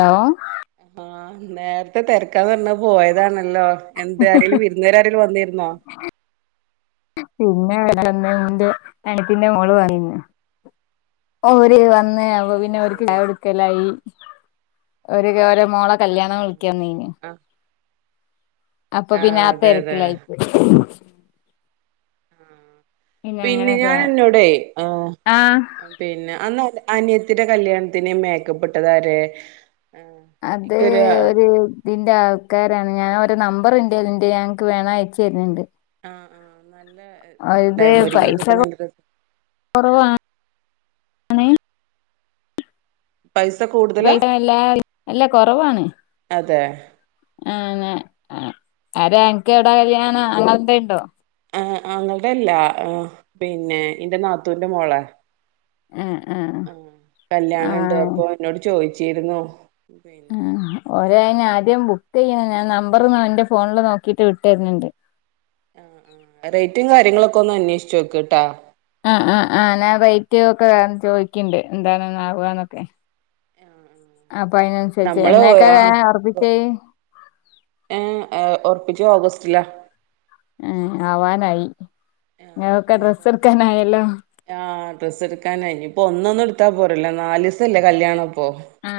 Law. ആ നേരത്തെ തെരക്കാന്ന് പറഞ്ഞ് പോയതാണല്ലോ എന്താരേലും വിരുന്നാരാരേലും വന്നിരു ന പിന്നെ വന്നണ്ട് അണുപ്പിന്റെ മോള് വാ [unintelligible] ഓ ഓര് വന്നെ അപ്പ അയ് പിന്നവര്ക്ക് ശരി ചായ കൊടുക്കലായ് മോളെ കല്യാണം ആഹ് വിളിക്കാന്നിഞ്ഞു ആഹ് അപ്പൊ ആഹ് പിന്നെ ആ അതെ അതെ തിരക്കിലായിപ്പോയി ആ പിന്നെ ഞനന്നോടെ ആ ആ പിന്നെ അന്നല്ല അനിയത്തിടെ കല്യാണത്തിന് മേക്കപ്പിട്ടതര് അതെ ഒരു ദി ആൾക്കാരാണ് ഞാൻ ഒരു നമ്പറെന്റേല്ണ്ട് ഞങ്ങക്ക് വേണം അയച്ചു തരുന്നുണ്ട് ആ ആനല്ല ഇത് ഇത്ണ്ടായിരുന്നു പൈസ ഒരുങ്ങിതൊക്കെ നല്ല രസ അനെ പൈസ കൂടുതലാ എല്ലാ അല്ല കുറവാണ് അതെ അനെ ആരാ എനക്ക് എവിടാ കല്യാനോ അങ്ങനെന്തെ ഉണ്ടോ ആ അങ്ങൾടെ അല്ല ആ പിന്നെ ഇന്റെ നാത്തൂന്റെ മോളെ ആ ആ ആ കല്യാണംണ്ട് ആ അപ്പൊ എന്നോട് ചോയിച്ചിരുന്നു ആഹ് ആദ്യം ബുക്ക് ചെയ്യാ ഞാൻ നമ്പർ എന്റെ ഫോണിൽ നോക്കിട്ട് വിട്ടര്ണണ്ട് റേറ്റും കാര്യങ്ങളൊക്കെ ഒന്ന് അന്വേഷിച്ചു നോക്ക്ട്ടാ ആ ആ ആ്ഞാൻ റേറ്റ് ഒക്കെ ചോദിക്കണ്ട് എന്താണന്ന ആകന്നൊക്കെ അപ്പൊ അതിനനുസരിച്ച് നമ്മള് എന്നൊക്കെ ആഹ് ഉറപ്പിച്ചേ ഏഹ് ഒറപ്പിച്ച് ഓഗസ്റ്റിലാ ആ ആവാനായി ഇങ്ങക്കൊക്കെ ഡ്രസ്സ് എടുക്കാനായല്ലോ ആ ഡ്രസ് എടുക്കാന ഇനിപ്പോ ഒന്നൊന്നു ട പോറല്ലോ നാലിസല്ലേ കല്യാണപ്പോ ആ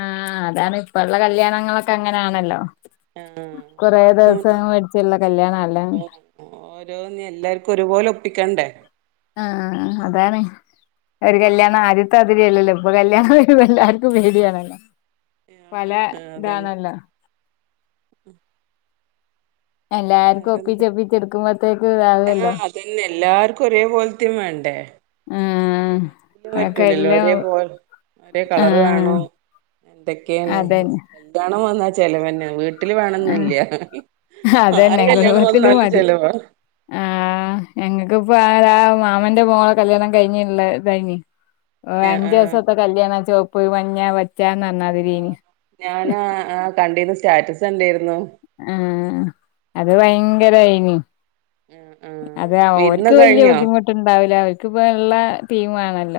അതാണ് ഇപ്പള്ള കല്യാണങ്ങളൊക്കെ അങ്ങനാണല്ലോ കുറേ ദിവസം മേടിച്ചില്ല ക ഓ ഓ ഓരോന്ന എല്ലാർക്കും ഒരുപോലെ ഒപ്പിക്കണ്ടേ ആ അതാണ് ഒരു ഉം ഉം കല്യാണം ആദ്യത്തെ ല്ലല്ലോ ഇപ്പ കല്യാണംമ്പോ എല്ലാർക്കും പേടിയാണല്ലോ പല ആഹ് അതന്നെ ഇതാണല്ലോ [inaudible] എല്ലാർക്കും വേറെന്ത് ഒപ്പിച്ചൊപ്പിച്ചെടുക്കുമ്പോത്തേക്ക് ഇതാവുല്ലോ ആഹ് അതന്നെ എല്ലാർക്കും ഒരേ പോലത്തെയും വേണ്ടേ ആഹ് ഏതെങ്കിലും അതൊക്കെ പറ്റൂലല്ലോ എല്ലാം ഒരേ പോല ഒരേ കളർ ആഹ് വേണം എന്തൊക്കെയാണ് അതന്നെ [unintelligible] ണം വന്നാ ചെലവന്നെ വീട്ടില് ആഹ് വേണംന്നില്ല ആരെ അതന്നെ കല്യാണം ഗുടുംബത്തിലും വന്നാലും മതി ചെലവാ ആ ഞ ഇപ്പോ ആ മാമന്റെ മോളെ കല്യാണം കഴിഞ്ഞിള്ള കഴിഞ്ഞ് ഓ ആഹ് അഞ്ച് ദിവസത്തെ കല്യാണ ചൊവപ്പ് മഞ്ഞ പച്ച ച്ചാ നന്നാതിരിനി കണ്ടിരു സ്റ്റാറ്റസ് കണ്ടിരുന്നു ആ അത് ഭയങ്കരായിനി ആഹ് ആഹ് അതെ അവർക്ക് വിരുന്നൊക്കെ വല്യ കഴിഞ്ഞോ ബുദ്ധിമുട്ടുണ്ടാവില്ല അവർക്കിപ്പോ ഉള്ള ടീമാ നല്ല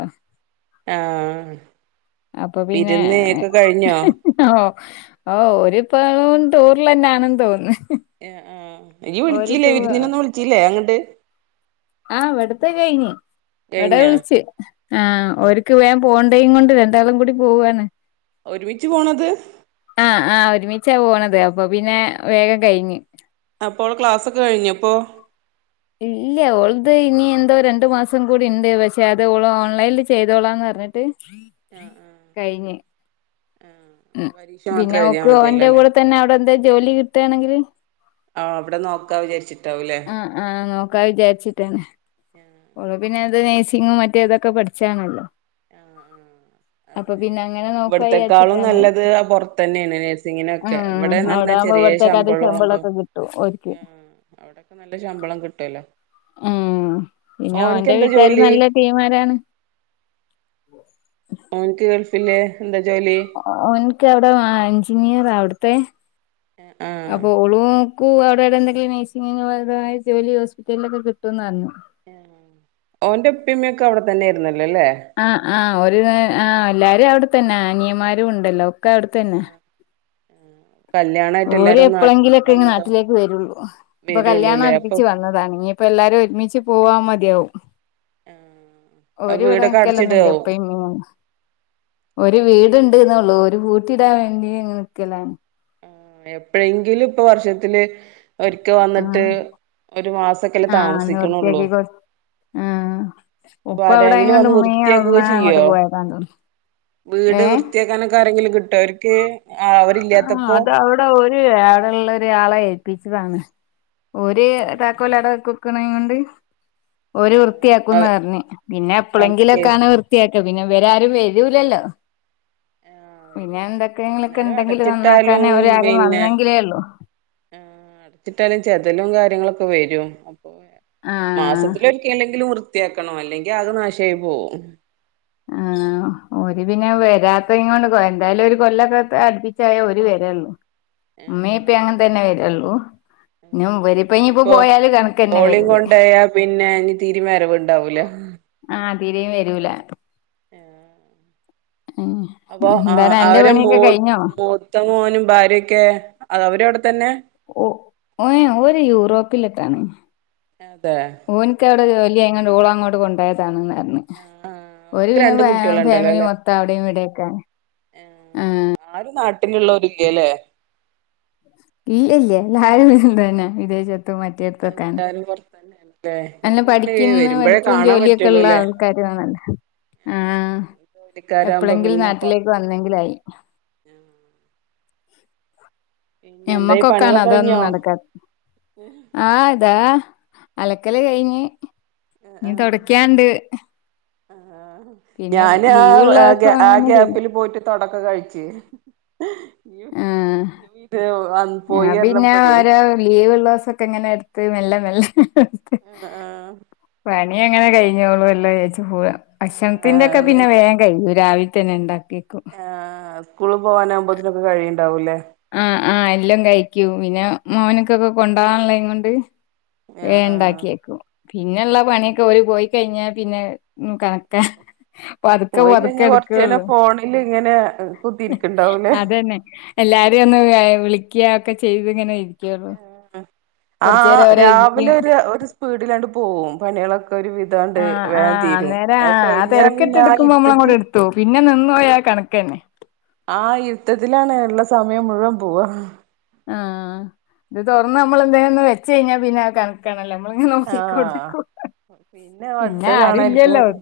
ആ അപ്പൊ പിന്നെ ഓ ഹ ഓരിപ്പോ ടൂറിലന്നാണെന്ന് തോന്ന്ന്ന് ആ ആഹ ഇനി വിളിച്ചില്ലേ വിരുന്നിനൊന്നും വിളിച്ചില്ലേ അങ്ങട്ട് ആ ഇവിടത്തെ കഴിഞ്ഞ് ഇവട കഴിഞ്ഞാ വിളിച്ച് ആ ഓര്ക്ക് വേ പോണ്ടയും കൊണ്ട് രണ്ടാളും കൂടി പോവാണ് ഒരുമിച്ച് പോണത് ആ ആ ഒരുമിച്ചാ പോണത് അപ്പൊ പിന്നെ വേഗം കഴിഞ്ഞ്. അപ്പോൾ ക്ലാസ്സൊക്കെ കഴിഞ്ഞോപ്പോ. ഇല്ല്യ ഓൾത് ഇനി എന്തോ രണ്ടു മാസം കൂടി ഇണ്ട് പക്ഷെ അത് ഓള് ഓൺലൈനിൽ ചെയ്തോളാംന്ന് പറഞ്ഞിട്ട് ആഹ് ആഹ് കഴിഞ്ഞ്. ഉ ആഹ് പരീക്ഷ പിന്നെ മാത്രം എഴുതിയാ ഓക്ക് മതിയല്ലോ ഓന്റെ അല്ലേ കൂടെ തന്നെ അവിടെ എന്തേൽ ജോലി കിട്ടുകാണെങ്കില് ആഹ് അവിടെ നോക്കാ വിചാരിച്ചിട്ടാവൂല്ലേ ആ ആ നോക്കാ വിചാരിച്ചിട്ടന്നെ. ആഹ് പ്പ പിന്നെ അത് നേഴ്സിങ്ങും മറ്റേ ഇതൊക്കെ പഠിച്ചാണല്ലോ. ആ ആ അപ്പൊ അതെ പിന്നെ അങ്ങനെ നോക്കാ ഇവിടുത്തെക്കാളും വിചാരിച്ചിട്ടാണ് നല്ലത് പൊറത്തന്നെയാണ് നഴസിങ്ങിനൊക്കെ ഇവിടെന്ന്റഞ്ഞ താമ്പോ ഇവിടത്തേക്കാട്ടി ശമ്പളൊക്കെ കിട്ടും ഓരിക്ക്. ആഹ് അവിടൊക്കെ നല്ല ശമ്പളം കിട്ടുവല്ലോ. ഉം പിന്നെ ഓൻക്ക് ഓന്റെ എന്താ വീട്ടുകാര് ജോലി നല്ല ടീമാരാണ്. ഓനിക്ക് ഗൾഫില് എന്താ ജോലി? ക്ക അവിടെ വാ എഞ്ചിനീയറാ അവിടത്തെ ആഹ് അപ്പൊ ഓളും കു അവിടെവിടെ എന്തെങ്കിലും നഴ്സിങ്ങിനുള്ളതായ ജോലി ഹോസ്പിറ്റലിലൊക്കെ കിട്ട്വന്ന് പറഞ്ഞു ഓന്റെ ഉപ്പിമ്മയൊക്കെ അവിടെ തന്നെയായിരുന്ന്. ആ ആ ഓര് ആ എല്ലാരും അവിടെത്തന്നെ, അനിയൻമാരും ഉണ്ടല്ലോ ഒക്കെ അവിടെത്തന്നെ കല്യാണായിട്ട് ഓര് എല്ലാരും നാ എപ്പളെങ്കിലും ഒക്കെ ഇങ്ങു വന്നതോ നാട്ടിലേക്ക് വരുള്ളൂ, ഇപ്പൊ കല്യാണം വരുള്ളൂല്ലേ അപ്പൊ അടുപ്പിച്ച് വന്നതാണ്, ഇനിയിപ്പോ എല്ലാരും കൂടെ ഒരുമിച്ച് പോവാ മതിയാവും. ആഹ് ഓരിവിടെ വീടൊക്കെ ക്കലൊന്നുവില്ലേ അടച്ചിടാവും ഉപ്പയും ഉമ്മയുമൊന്നും? ഒരു വീടുണ്ട് എന്നള്ളു ഓരു പൂട്ടി ഇടാൻ വേണ്ടി അങ്ങന നിക്കലാണ്. എപ്പഴെങ്കിലും ഇപ്പൊ വർഷത്തില് ഒരിക്ക ആഹ് വന്നിട്ട് ഒരു മാസൊക്കെല്ലേ ആഹ് താമസിക്കണൊള്ളൂ. നിവൃത്തിയാക്കി കൊടു ആഹ് അപ്പോ ഉപ്പ അവിടെ ആരെങ്കിലും എങ്ങാണ്ട് വന്ന് ഉമ്മയും അമ്മ വൃത്തിയാക്കുവൊക്കെ അങ്ങോട്ട് ചെയ്യോ? പോയതാന്ന് തോന്നുന്നു വീട് ഏ വൃത്തിയാക്കാനൊക്കെ ആരേങ്കിലും കിട്ട്വോ അവർക്ക്, അവരില്ല്യാത്തപ്പോ? അതവര് അവിടൊള്ളൊരാളെ ഏൽപ്പിച്ചതാണ് ഓര് താക്കോലാടെ വെക്കും. ക്കണേകൊണ്ട് ഓരു വൃത്തിയാക്കുന്നാ ആഹ് പറഞ്ഞെ പിന്നെ വന്ന് ചെയ്ത് എപ്പളെങ്കിലൊക്കാണ് വൃത്തിയാ പിന്നെ ഇവരാരും വരൂലല്ലോ. ആഹ് പിന്നെ വരൂല്ലേ എന്തൊക്കെങ്ങള്ക്ക്‌ എന്നാലും എണ്ടെങ്കില് അടച്ചിട്ടാലും നന്നാക്കാനേ അവരാരും പിന്നെ വന്നെങ്കിലേ ഉള്ളൂ. ന്തേലും കാര്യങ്ങളൊക്കെ വരും ആ മാസത്തിലൊരിക്കലെങ്കിലും വൃ ത്തിയാക്കണം അല്ലെങ്കി ആകെ നാശായി പോകും. ആ ഓരു പിന്നെ വരാത്തെങ്കൊണ്ട് എന്തായാലും ഒരു കൊല്ലൊക്കെ അടുപ്പിച്ചായ ഓരു വരും. ള്ളു ഉമ്മ ഇപ്പ ആഹ് അതെ അങ്ങനെ തന്നെ വരുള്ളൂ ഇവരിപ്പോ ഇനിയിപ്പ പോയാല് ക ഓളേം കൊണ്ടയാ പിന്നെ ഇനി തീരേം വരവുണ്ടാവൂല. തീരേം വരൂല. ആ ഉം അപ്പൊ ആ എന്താണ് അന്റെ അവര് മൂ പണിയൊക്കെ കഴിഞ്ഞോ മൂത്ത മോനും ഭാര്യൊക്ക ക്കെ അ അവരവിടെത്തന്നെയാ? ഓ ഓൻ ഓര് യൂറോപ്പിലൊക്ക്യാണ് അതെ ഓനിക്കവിടെ ജോ ലിയായെകൊണ്ടിവളെ അങ്ങോട്ട് കൊണ്ടോയതാണ്ന്ന് ന്ന്. ആ ആ ഓരു ഓൾക്ക് പിന്നെ രണ്ട് കുട്ടികളുണ്ടല്ലോ ഫാമിലി മൊത്തം അവിടെയും ഇവിടെയൊക്കാണ്. ആ ആരും നാട്ടിലുള്ളവരില്ല്യല്ലേ? ഇല്ലില്ല്യ എല്ലാരും അത് തന്നേ വിദേശത്തും മറ്റേടുത്വക്കാണ്. തന്നെയാണ്. നല്ല പഠിക്കുന്ന പഠിപ്പും ജോലീയൊക്കെ ഉള്ള പറ്റുള്ളൂല്ലേ ആൾക്കാരുവാണ്. ആ ജോലിക്കാരാവുമ്പോ എപ്പളെങ്കിലും പിന്നെപ്പോ നാട്ടിലേക്ക് വന്നെങ്കിലായി. പിന്നെ എന്തായി നമ്മക്കൊക്കാണ് പണികളൊക്കെ അതൊന്നും കഴിഞ്ഞോ നടക്കാത്തെ ആ ദാ, അലക്കല് ഉം കഴിഞ്ഞ് ആ ഇനി ആ തൊടക്കാൻണ്ട്. ആഹ് ഞാന് ആ ദിവസം ആഹ് അങ്ങനെ ചെയ്യും ഗ്യാപ്പില് പോയിട്ട് തുടക്ക കഴിച്ച്, യ്യോ [inaudible] ആ പിന്നെ ഓരോ ലീവ്ള്ളൊസൊക്കങ്ങനെ എടുത്ത് മെല്ലെ മെല്ലെ ആഹ് [inaudible] പണിയ അങ്ങനെ കഴിഞ്ഞോളും ല്ലേ ചോറ് ആഹ് ഭക്ഷണത്തിന്റെ ആഹ് ഒക്കെ അതെ പിന്നെ വേഗം കഴിയും, രാവിലത്തന്നെ അങ്ങ് ഇണ്ടാക്കിയക്കും. സ്കൂളിൽ പോകാനാകുമ്പോതിനൊക്കെ കഴിയിണ്ടാവില്ലേ ആഹ് ആഹ്, എല്ലം കഴിക്കും. പിന്നെ മോന്ക്കൊക്കെ കൊണ്ടവാന്ള്ളത് കൊണ്ട് ആഹ് വേഗം ആഹ് ഇണ്ടാക്കിയേക്കും. പിന്നല്ല ആഹ് പണിയൊക്കെ ഒരു പോയി കഴിഞ്ഞ പിന്നെ ഹ്മ്മ് കണക്കാ പതുക്കെ പോയി പതുക്കെ കഴിഞ്ഞാ കൊറച്ചേരം എടുക്കൊള്ളു, ഫോണില് ഇങ്ങനെ കുത്തിരിക്ക്ണ്ടാവൂലേ അതന്നെ എല്ലാരും ഏഹ് വിളിക്യാ ഒക്കെ ചെയ്ത് ഇങ്ങനെ ഇരിക്കുകയുള്ളൂ ആഹ്, കുറച്ചു നേരം ആഹ് ഓരോ ഇരിക്കും രാവിലെ ഒര് ഒരു സ്പീഡിലാണ്ട് പോകും പണിയളൊ ആഹ് ആഹ് അന്നേര അത് ആഹ് ആ കഴിഞ്ഞാ തെരക്ക്‌ട്ട് പിന്നെ ആ എടുക്കുമ്പോ ഇരുട്ടത്തിൽ നമ്മളങ്ങട്ടെടുതോവും പിന്നെ നിന്ന് ന്നൊയാ കണക്കന്നെ ആഹ് യുദ്ധത്തിലാണ് ഇള്ള സമയം മുഴുവൻ പോവാ ആഹ്, ഇത് തുറന്ന് നമ്മളെന്തേലൊന്ന് വെച്ചഴിഞ്ഞാൽ പിന്നെ അത് കണക്കണല്ലോ നമ്മളങ്ങനെ ആഹ് നോക്കിക്കൊണ്ടിരിക്കും. പിന്നെ അടുത്ത ആരുല്ലല്ലോ കാണായിരിക്കും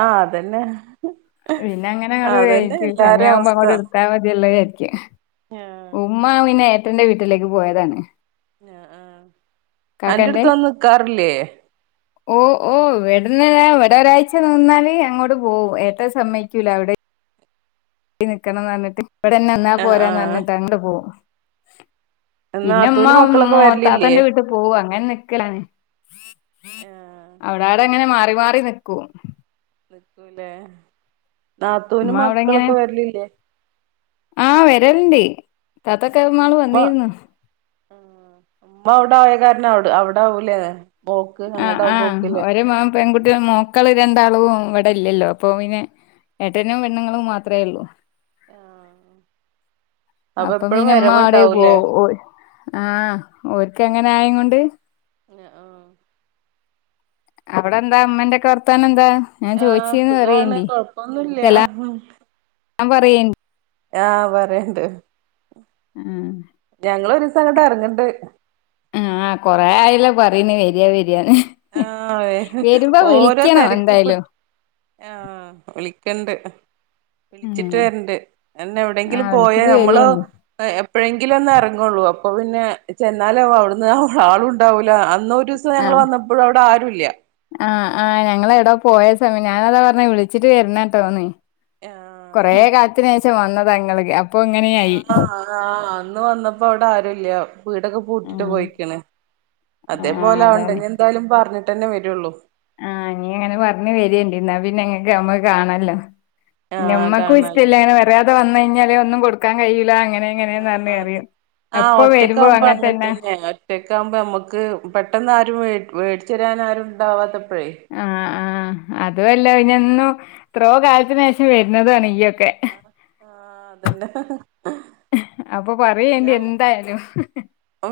ആഹ് അതന്നെ പിന്നെ അങ്ങനങ്ങട്ട് അതന്നെ എണീക്കും, എല്ലാരും അവസ്ഥ സമയാവുമ്പോങ്ങട്ട് എടുത്താൽ മതിയല്ലോ വിചാരിക്ക. ആഹ് ഉമ്മ പിന്നെ ഏട്ടന്റെ വീട്ടിലേക്ക് പോയതാണ്. ആഹ് ആഹ്, അന്റെടുത്ത് വന്ന് നിൽക്കാറില്ലേ? ഓഹ് ഓ ഇവട്ന്നൊര ഇവടെ ഒരാഴ്ച്ച നിന്നാല് അങ്ങോട്ട് പോകും ഏ ഏട്ടൻ സമ്മയ്ക്കൂല അവിടെ അവിടിം നിക്കണംന്ന് പറഞ്ഞിട്ട്. ഇവിടെന്നെ നിന്നാ ആഹ് പോരാന്ന് പറഞ്ഞിട്ട് ആഹ് അങ്ങട്ട് പോകും. പിന്നെ ഉമ്മ നാത്തൂനും മ് മക്കളൊക്കെ വരലില്ലേ മൂതാപ്പന്റെ വീട്ടില് പോവും അങ്ങനെ നിക്കലാണ്. ആഹ് ല്ലാരൊടെ അങ്ങനെ മാറി മാറി നിക്കും. നിക്കും ല്ലേ നാത്തൂന് ഉമ്മ അവിടെ ഇങ്ങനെ മക്കളൊക്കെ വരലില്ലേ? താത്തക്കെ ആഹ് ന്നാള് ഉമ്മ വന്നിരുന്നു. മ്മ പോയ കാരണം അവ് അവിടാവു ലെ ആഹ് ആഹ് ഒര് മക പെൺകുട്ടികൾ മക്കള് രണ്ടാളും ഇവിടെ ഇല്ലല്ലോ, അപ്പൊ പിന്നെ ഏട്ടനും പെണ്ണുങ്ങളും മാത്രമേ ഉള്ളൂ. ആഹ് അപ്പൊ പിന്നെമ്മ ആടെ വരവുണ്ടാവൂലേ പോവും, ആഹ് ഓര് ഒക്കെ അങ്ങനെ ആയ്കൊണ്ട് ഏഹ് ആഹ് അവിടെ എന്താ അമ്മന്റെക്കെ വർത്തനം എന്താ? ഞാൻ ആഹ് ചോദിച്ചീന്ന് സുഖാണ് പറയേണ്ടി കൊഴപ്പൊന്നുല്ലാ, ഹ [unintelligible] പറയ് ആഹ് പറയണ്ട്. ആഹ്, ഞങ്ങളൊരീസം അങ്ങട്ട് എറങ്ങണ്ട് ആഹ് ആഹ് കൊറേ ആയല്ലോ പറിന് വരിയാ വ ആഹ് അതെ ഓരോ വിളിക്കണം തിരക്കി പെട്ട്, എന്തായാലും ആഹ് വിള ക്കണ്ട്. വിളിച്ചിട്ട് ഉം വരണ്ട്, അതന്നെ ആ എവിടെങ്കിലും പോയ വിളിച്ചിട്ട് നമ്മള് വരേണ്ടി എപ്പഴെങ്കിലും ഒന്ന് എറങ്ങൊള്ളൂ അപ്പൊ പിന്നെ ചെന്നാല് അവിടുന്ന് അവിടെ ആളുണ്ടാവൂല്ല. അന്നൊരൂസം ആ ഞങ്ങള് വന്ന വ്ടെ ആരുല്ല. ആഹ്, ആഹ് ഞങ്ങളെടോ പോയ സമയം, ഞാനതാ പറഞ്ഞെ വിളിച്ചിട്ട് വരണട്ടോ ന്ന് ആഹ് കുറേക്കാലത്തിനുശേഷം വന്നതാണ് ഇങ്ങള് അടുത്തേക്ക് ആ ആഹ് അന്ന് വന്നപ്പോ അവിടെ ആരും ഇല്ല വീടൊക്കെ പൂട്ടിട്ട് ആഹ് പോയിക്കണ് ആഹ് അതേപോലെ ആവണ്ട അതാണ് ഇനി എന്തായാലും പറഞ്ഞിട്ട് തന്നെ വരുള്ളൂ ആഹ് ഇനീ അങ്ങനെ പറഞ്ഞ് വരേണ്ടീ എന്നാ പിന്നെ എങ്ങക്ക് നമ്മക്ക് കാണാല്ലോ പിന്നെ ആഹ് ഞമ്മക്കും കാണാലോ ഇഷ്ടവില്ല അങ്ങനെ പറയാതെ വന്ന് കഴിഞ്ഞാല് ഒന്നും കൊടുക്കാൻ കഴിയൂല്ല അങ്ങ എങ്ങനെയാണെന്ന് ആഹ് വരുന്നേ അതെ അറിയാം ആഹ് ഒറ്റക്ക്‌ ആവുമ്പോ അങ്ങനെ തന്നെയാ ഒറ്റക്ക്‌ ആവുമ്പോ നമ്മുക്ക് പെട്ടെന്ന് ആരും വീ വീ വരാൻ ആരുണ്ടാവാത്തെ ആഹ് ആഹ് അതുമല്ല ഇനിയെന്നു എത്രയോ കാലത്തിന് ശേഷം വരുന്നതാണ് ഈ ആഹ് ആഹ് അതന്നെ അപ്പൊ പറയേണ്ടി ആ എന്തായാലും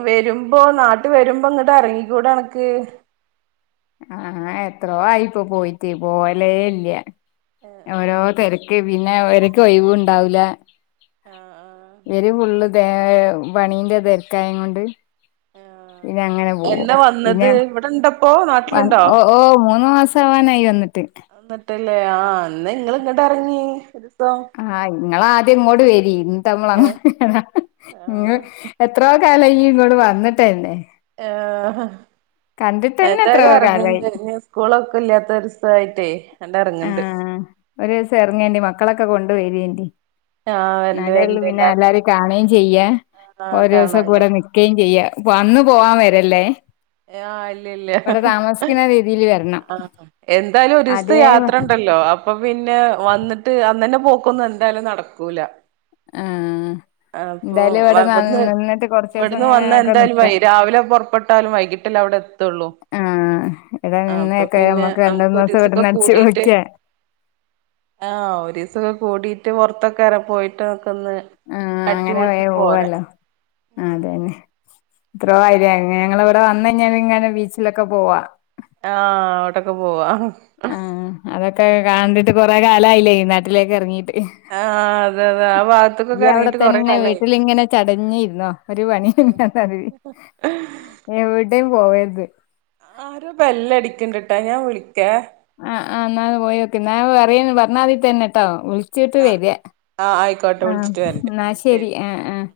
വരുമ്പോ നാട്ടി വരുമ്പോ ഇങ്ങ ഇങ്ങോട്ട് ഇറങ്ങിക്കൂടേ നിനക്ക് ആഹ് എത്രോ ആയിപ്പൊ പോയിട്ട് പോവലേ ഇല്ല ആഹ് ഓരോ തിര ക്ക്‌ പിന്നെ ഇവർക്ക് ഒഴിവ് ഉണ്ടാവില്ല ആഹ് ആഹ് ഇവര് ഫുള്ള് തി ക്ക്‌ പണീന്റെ തിരക്കായം കൊണ്ട് ആഹ് ആഹ് പിന്നെ അങ്ങനെ പോകും എന്നാ പിന്നെ വന്നത് ഇവിടെണ്ടപ്പോ നാട്ടിലുണ്ടോ ഓ ഓ മൂന്ന് മാസ് സാവാനായി വന്നി എന്നിട്ടല്ലേ ആഹ് എന്ന നിങ്ങള് ഇങ്ങോട്ട് ഇറങ്ങി ആഹ് ഇങ്ങള് ആദ്യം ഇങ്ങോട്ട് വരീ എന്നിട്ട് ഞമ്മള് ഏഹ് അങ്ങോട്ട് ഇറങ്ങാം ഇങ്ങള് ആഹ് എത്ര കാലായി ഇയ്യ് ഇങ്ങോട് വന്നിട്ട് തന്നെ ആഹ് കണ്ടിട്ടന്നെ എന്തായാലും എത്രയോ കാലായി ഇറങ്ങൊണ്ട് ഇനി സ്കൂളൊക്കെ ഇല്ലാത്ത ഒര് [unintelligible] ആയിട്ടേ എണ്ട് ഇറങ്ങുണ്ട് ഇറങ്ങേന്റെ മക്കളൊക്കെ കൊണ്ട് വരേന്റി ആഹ് വരണ്ട് അതേയുള്ളു വരണ്ട് പിന്നെ എല്ലാർക്കും എല്ലാരെയും കാണുകയും ചെയ്യാം ആഹ് ഒരു ദിവസം ഒക്കെ കാണാല്ലോ ഇവിടെ നിക്കേം ചെയ്യാം വന്ന് പോവാൻ വരല്ലേ ആഹ് ഇല്ലില്ല ഇവിടെ താമസിക്കുന്ന രീതിയിൽ വരണം ആഹ് എന്തായാലും ഒരു ദിവസത്തെ അതേ യാത്ര ഉ ണ്ടല്ലോ അപ്പൊ പിന്നെ വന്നിട്ട് അന്ന് തന്നെ പോക്കൊന്നും എന്തായാലും നടക്കൂല ആഹ് അപ്പൊ എന്തായാലും ഇവിടെ ഇവിടുന്ന് നിന്നിട്ട് കൊറച്ച് ദിവസം ഇവിടുന്ന് ഇങ്ങനെ വന്ന് ഒക്കെ എന്തായാലും വൈ നിക്കാം രാവിലെ പൊറപ്പെട്ടാലും വൈകി ട്ടില് അവിടെ എത്തുള്ളൂ ആഹ് ഇവിടെ ആഹ് നിന്ന് അപ്പൊ ഒക്കെ പിന്നെ നമ്മക്ക് രണ്ട് നമുക്ക് മൂന്ന് ഒരു ദിവസം ദിവസൊക്കെ ഇവിടെന്ന് അടിച്ച് കൂടിട്ട് പൊളിക്കാം ആഹ് ഒരീസം ഒക്കെ കൂടിട്ട് പൊറത്തൊക്കെ അര് പോയിട്ട് നമുക്കൊന്ന് ആഹ് അങ്ങനെ വേഗം പോവാല്ലോ ആഹ് അത് ഉം തന്നെ ഇത്രോം ആയില്ലേ ഇനി ഞങ്ങള് ഇവിടെ വന്ന് കഴിഞ്ഞാൽ പിന്നെ ബീച്ചിലൊക്കെ പോവാം ആഹ് അങ്ങോട്ടൊക്കെ പോവാം ആഹ് അതൊക്കെ കണിട്ട് കൊറെ കാലമായില്ലേ ഈ നാട്ടിലേക്ക് ഇറങ്ങീട്ട് ആഹ് അതെ അതെ ആ നീ ഭാഗത്ത്ക്കൊക്കെ അവിടെ എറങ്ങിട്ട് കൊറെ തന്നെ കാലായി വീട്ടിലിങ്ങനെ ചടഞ്ഞിരുന്നോ ഒരു പണി [unintelligible] എവിടേയും പോവരുത് ആരോ ബെല്ല് അടിക്കണ്ടിട്ടാ ഞാൻ വിളിക്കാം ആഹ് ആഹ് എന്നാല് പോയി നോക്ക് ഞാൻ അറിയന്ന് പറഞ്ഞാൽമതി തന്നെട്ടോ വിളി ച്ചിട്ട് ആഹ് വരിക ആഹ് ആയിക്കോട്ടെ ആഹ് വിളിച്ചിട്ട് വരണ്ട് എന്നാ ഉം ശരി ആഹ് ആഹ്